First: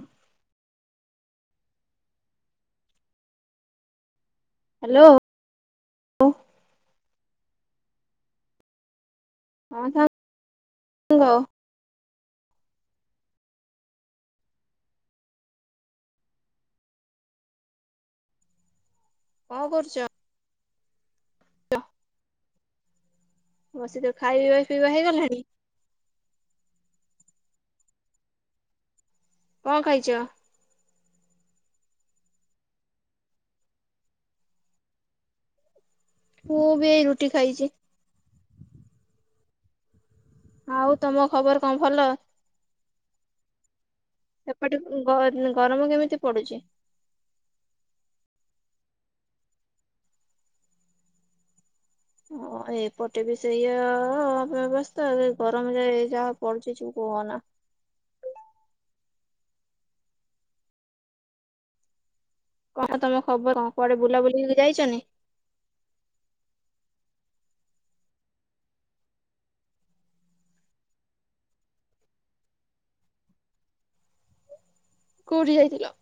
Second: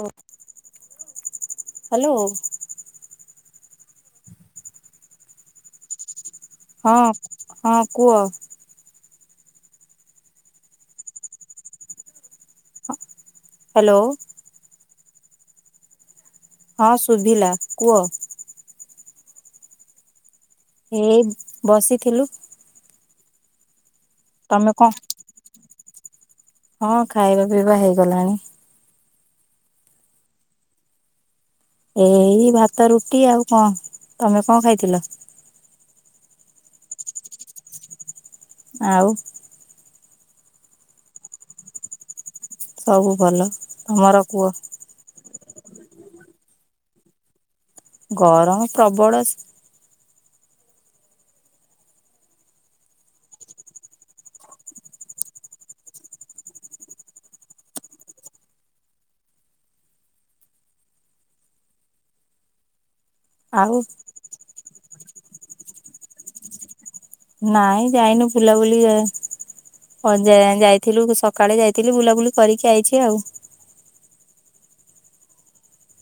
ଓ hello hello ହଁ ହଁ କୁହ ହଁ [unintelligible] ହ୍ୟାଲୋ ହଁ ଶୁଭିଲା କୁହ କଣ କରୁଛ ଏ ବସିଥିଲୁ ବସିଥିଲୁ ଖାଇବା ତମେ କଣ ପିଇବା ହେଇଗଲାଣି ହଁ ଖାଇବା ପିଇବା ହେଇଗଲାଣି କଣ ଖାଇଛ ଏଇ ଭାତ ରୁଟି ଆଉ କଣ ତମେ କଣ ଖାଇଥିଲ ମୁଁ ବି ଏଇ ରୁଟି ଖାଇଛି ଆଉ ଆଉ ତମ ଖବର କଣ ଭଲ ସବୁ ଭଲ ତମର କୁହ ସେପଟେ ଗ-ଗରମ କେମି ପଡୁଛି ଗରମ ପ୍ରବଳ ହଁ ଏପଟେ ବି ସେଇଆଆ ବ୍ୟବସ୍ଥା ଗରମ ଯାଏ ଯାହା ପଡୁଛି କୁହନା ଆଉ ତମ ଖବର ଆଉ କଣ କୁଆଡେ ବୁଲା ବୁଲି ଯାଇଛନ୍ତି ନାଇଁ ଯାଇନୁ ବୁଲାବୁଲି ଯାଇଥିଲୁ ସକାଳେ ଯାଇଥିଲି ବୁଲାବୁଲି କରିକି ଆଇଛି ଆଉ କୋଉଠି ଯାଇଥିଲ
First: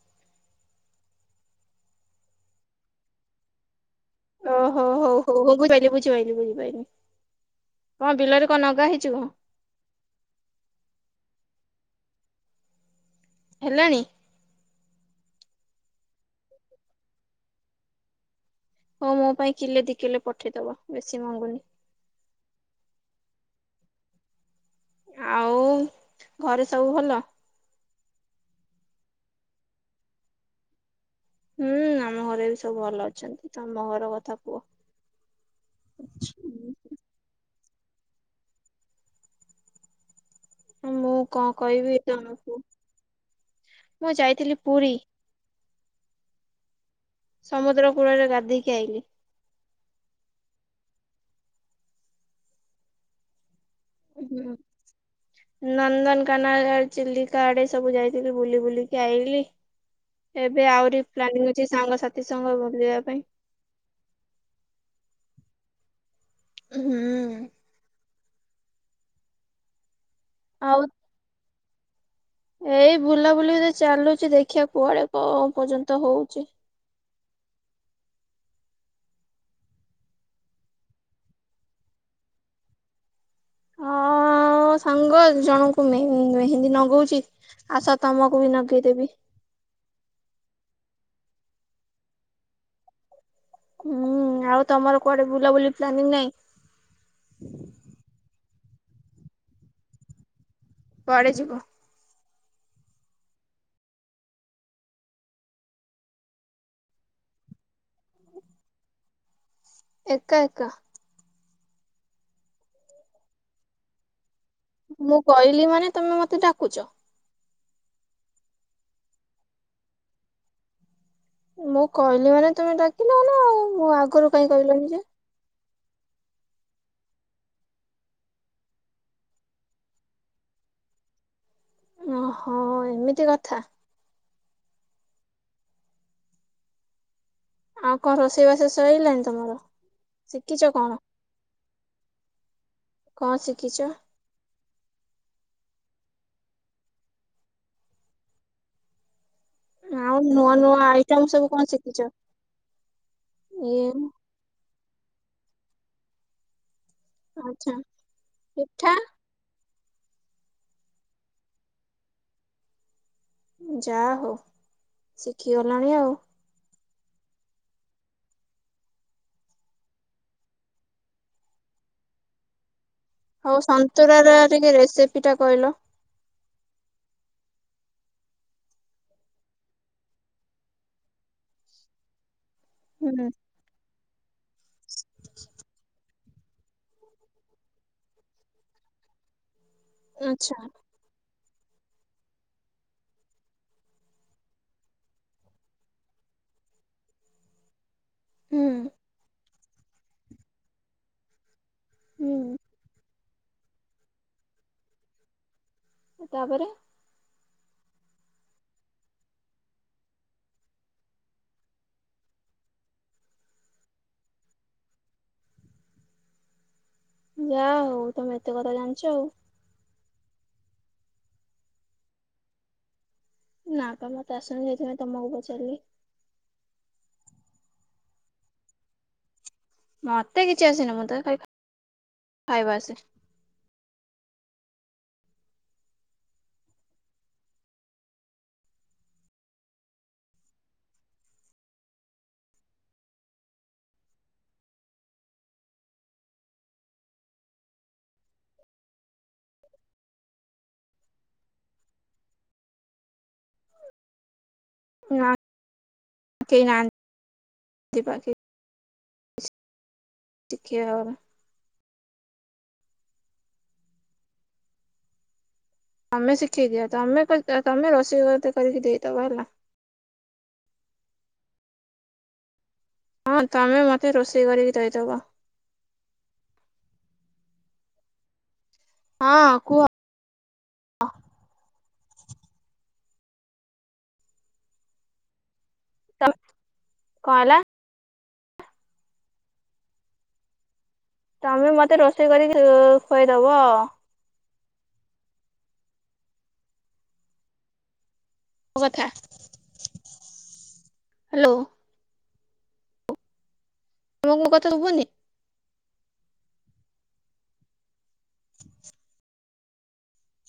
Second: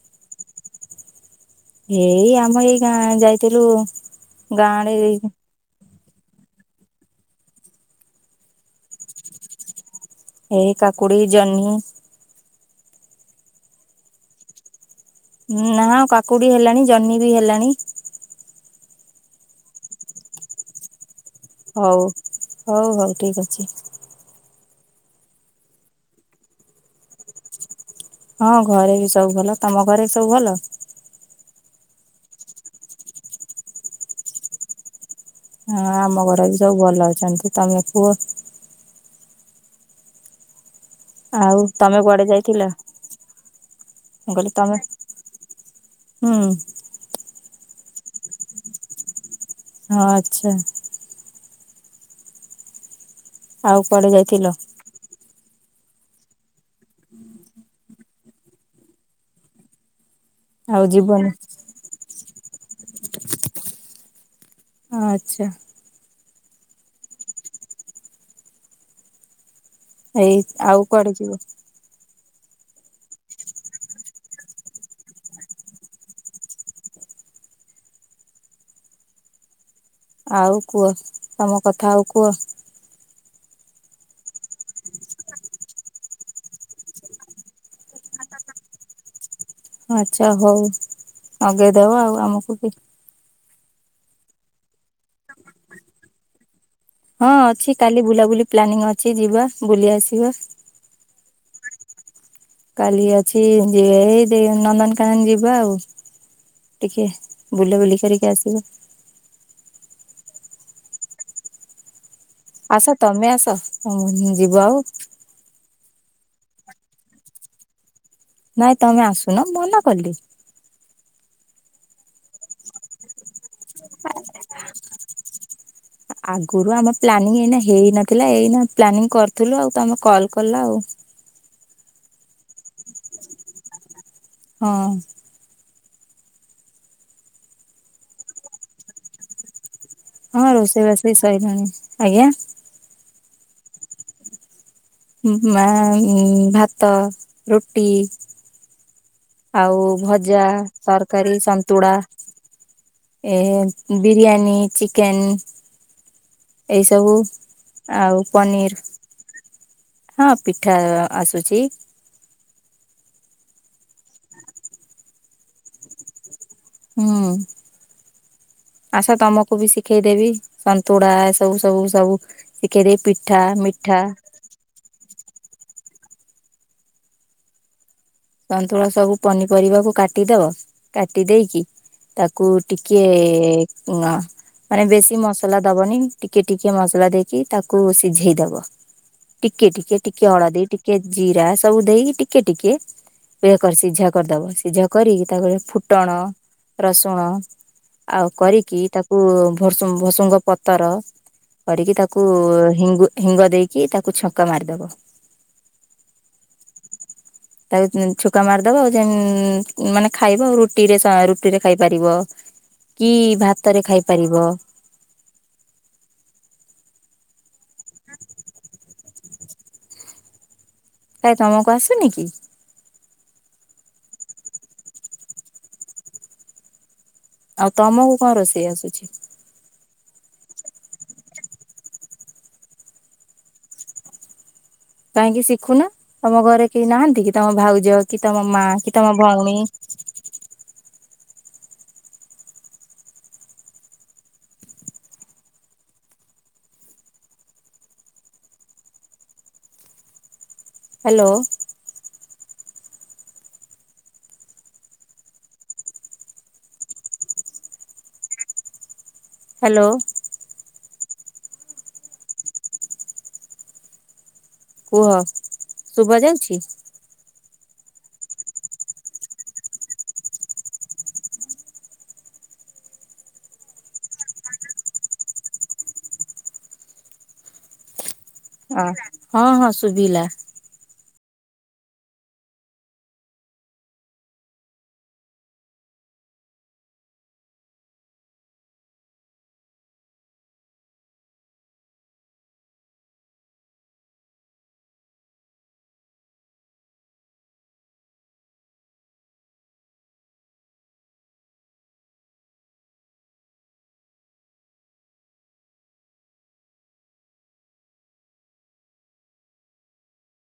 ଏଇ ଆମ ଏଇ ଗାଁ ଯାଇଥିଲୁ ଗାଁ ଆଡେ [unintelligible] [unintelligible] ବୁଝିପାରନି କଣ ବିଲରେ କଣ ନଗା ହେଇଛି [unintelligible] ଏଇ କାକୁଡି ଜହ୍ନି ହେଲାଣି ନା କାକୁଡି ହେଲାଣି ଜହ୍ନି ବି ହେଲାଣି ହଉ ମୋ ପାଇଁ କିଲେ ଦି କିଲେ ପଠେଇଦବ ବେଶୀ ମଙ୍ଗୁନି। ହଉ ହଉ ହଉ ଠିକ ଅ [unintelligible] ଆଉ ଘରେ ସବୁ ଭଲ ହଁ ଘରେ ବି ସବୁ ଭଲ ତମ ଘରେ ସବୁ ଭଲ ହୁଁ ଆମ ଘରେ ବି ସବୁ ଭଲ ଅଛନ୍ତି ତମ ଘର କଥା କୁହ ହଁ ଆମ ଘରେ ବି ସବୁ ଭଲ ଅଛନ୍ତି ତମେ କୁହ [unintelligible] [unintelligible] ମୁଁ କଣ ଆଉ ତମେ କହିବି କୁଆଡେ ତମକୁ ଯାଇଥିଲ ମୁଁ ମୁଁ କହିଲି ଯାଇଥିଲି ତମେ ପୁରୀ ହୁଁ [unintelligible] ସମୁଦ୍ର କୂଳରେ ଗାଧେଇକି ଆଇଲି ହଁ ଆଚ୍ଛା [unintelligible] ଆଉ କୁଆଡେ ଯାଇଥିଲ ନନ୍ଦନକାନ ଆଡ଼େ ଚିଲିକା ଆଡେ ସବୁ ଯାଇଥିଲି ବୁଲି ବୁଲିକି ଆଇଲିି ଏବେ ଆଉ ଆହୁରି ଯିବନି ପ୍ଲାନିଙ୍ଗ ଅଛି ସାଙ୍ଗ ସାଥି ଏତେ ସମୟ ବୁଲିବା ପାଇଁ ଆଚ୍ଛା ହୁଁ ଏଇ ଆଉ କୁଆଡେ ଯିବ ଏଇ ବୁଲାବୁଲି ରେ ଚାଲୁଛି ଦେଖିବା କୁଆଡେ କଣ ପର୍ଯ୍ୟନ୍ତ ହଉଛି ଆଉ କୁହ ତମ କଥା ଆଉ କୁହ ହଁ ସାଙ୍ଗ ଜଣଙ୍କୁ ମେହେ ମେହେନ୍ଦୀ ନଗଉଛି ଆସ ତମକୁ ବି ନଗେଇଦେବି ଆଚ୍ଛା ହଉ ନଗେଇ ଦେବା ଆଉ ଆମକୁ କି ହୁଁ ଆଉ ତମର କୁଆଡେ ବୁଲାବୁଲି ପ୍ଲାନିଂ ନାଇଁ ହଁ ଅଛି କାଲି ବୁଲାବୁଲି ପ୍ଲାନିଂ ଅଛି ଯିବା ବୁଲି ଆସିବା ପରେ ଯିବ କାଲି ଅଛି ଯେ ଏଇ ଦିଜଣ ନନ୍ଦନକାନନ ଯିବା ଆଉ ଟିକେ ବୁଲାବୁଲି କରିକି ଆସିବା ଏକା ଏକା ଆସ ତମେ ଆସ ଯିବ ଆଉ ମୁଁ କହିଲି ମାନେ ତମେ ମତେ ଡାକୁଛ ନାଇଁ ତମେ ଆସୁନ ମନା କଲି ମୁଁ କହିଲି ମାନେ ତମେ ଡାକିଲନା ଆଉ ମୋ ଆଗରୁ କାହିଁ କହିଲନି ଯେ ଆଗରୁ ଆମ ପ୍ଲାନିଂ ଏଇନା ହେଇନଥିଲା ଏଇନା ପ୍ଲାନିଂ କରିଥିଲୁ ଆଉ ତମେ କଲ୍ କଲ ଆଉ ଓହୋ ଏମିତି କଥା ହଁ [unintelligible] ଆଉ କଣ ରୋଷେଇ ବାଷ ସଇଲାଣି ତମର ହଁ ଶିଖିଛ କଣ ରୋଷେଇବାଷ ବି ସଇଲାଣି ଆଜ୍ଞା କଣ ଶିଖିଛ ମୁ ମା ଉଁ ଭାତ ରୁଟି ଆଉ ଭଜା ନୂଆ ନୂଆ ଆଇଟମ ତରକାରୀ ସବୁ କଣ ସନ୍ତୁଳା ଶିଖିଛ? ଏ ଇଏ ବିରିୟାନୀ ଚିକେ ଚିକେନ୍ ଏଇସବୁ ଆଚ୍ଛା ଆଉ ପନିର୍ ପିଠା ହଁ ପିଠା ଆସୁଛି ଯା ହଉ ଶିଖିଗଲଣି ଆଉ ହୁଁ ଆସ ତମକୁ ବି ଶିଖେଇଦେବି ସନ୍ତୁଳା ଏ ସବୁ ସବୁ ସବୁ ଶିଖେଇଦବି ହଉ ସନ୍ତୁରାର ଟିକେ ରେସିପିଟା କହିଲ ସନ୍ତୁଳା ସବୁ ପନିପରିବାକୁ କାଟିଦବ କାଟି ଦେଇକି ତାକୁ କୁ ଟିକେ ହୁଁ ଅ ମାନେ ବେଶୀ ମସଲା ଦବନି ଟିକେ ଟିକେ ମସଲା ଦେଇକି ତାକୁ ସିଝେଇ ଦବ ଟି। ଟିକେ ଟିକେ ଟିକେ ଆଚ୍ଛା ଅଳଦି ଟିକେ ଜୀରା। ସବୁ ଦେଇକି ଟିକେ ଟିକେ। ଏ କରି ସିଝା କରିଦବ ସିଝା କରିକି ତାପରେ ଫୁଟଣ, ରସୁଣ। ଆଉ ହୁଁ କରିକି ତାକୁ। [inaudible] [unintelligible] କରିକି ତାକୁ ହୁଁ ହିଙ୍ଗୁ। ହିଙ୍ଗ ଦେଇକି ତାକୁ ଛୁଙ୍କ ମାରିଦବ। ତାପରେ [inaudible] ଛୁକ ମାରିଦବା ଆଉ ଯେନ ମାନେ ଖାଇବ ଆଉ ରୁଟିରେ ରୁଟିରେ ଖାଇପାରିବ। କି ଭାତରେ ଖାଇପାରିବ। ଯା ହଉ ତମେ ଏତେ କଥା ଜାଣିଛ ଆଉ। କାଇ ତମକୁ ଆସୁନି କି? ନା ତ ମତେ ଆସୁନି ସେଥିପାଇଁ ତମ କୁ ପଚାରିଲି। ଆଉ ତମକୁ କଣ ରୋଷେଇ ଆସୁଛି? ମତେ କିଛି ଆସିନି ମତେ ଖାଇବା ଆସେ। କାହିଁକି ଶିଖୁନ ତମ ଘରେ କେହି ନାହାନ୍ତି? କି ତମ ଭାଉଜ କି ତମ ମା କି ତମ ଭଉଣୀ। ହାଲୋ [unintelligible] [inaudible] ହାଲୋ [unintelligible] [inaudible] [unintelligible] କୁହ [unintelligible] ତମେ ଯାଉଛି ଶିଖେଇ ଦିଅ ତମେ। [inaudible] ହଁ ତମେ ମତେ ରୋଷେଇ କରିକି ଦେଇଦବ। ଅ ହଁ ହଁ ଶୁଭିଲା। ତମେ କଣ ହେଲା। ତମେ ମତେ ରୋଷେଇ କରି ଖୁଏଇ ଦବ ଆଉ। ମୋ କଥା ହାଲୋ। ତମ କୁ ମ କଥା ସୁବୁନି।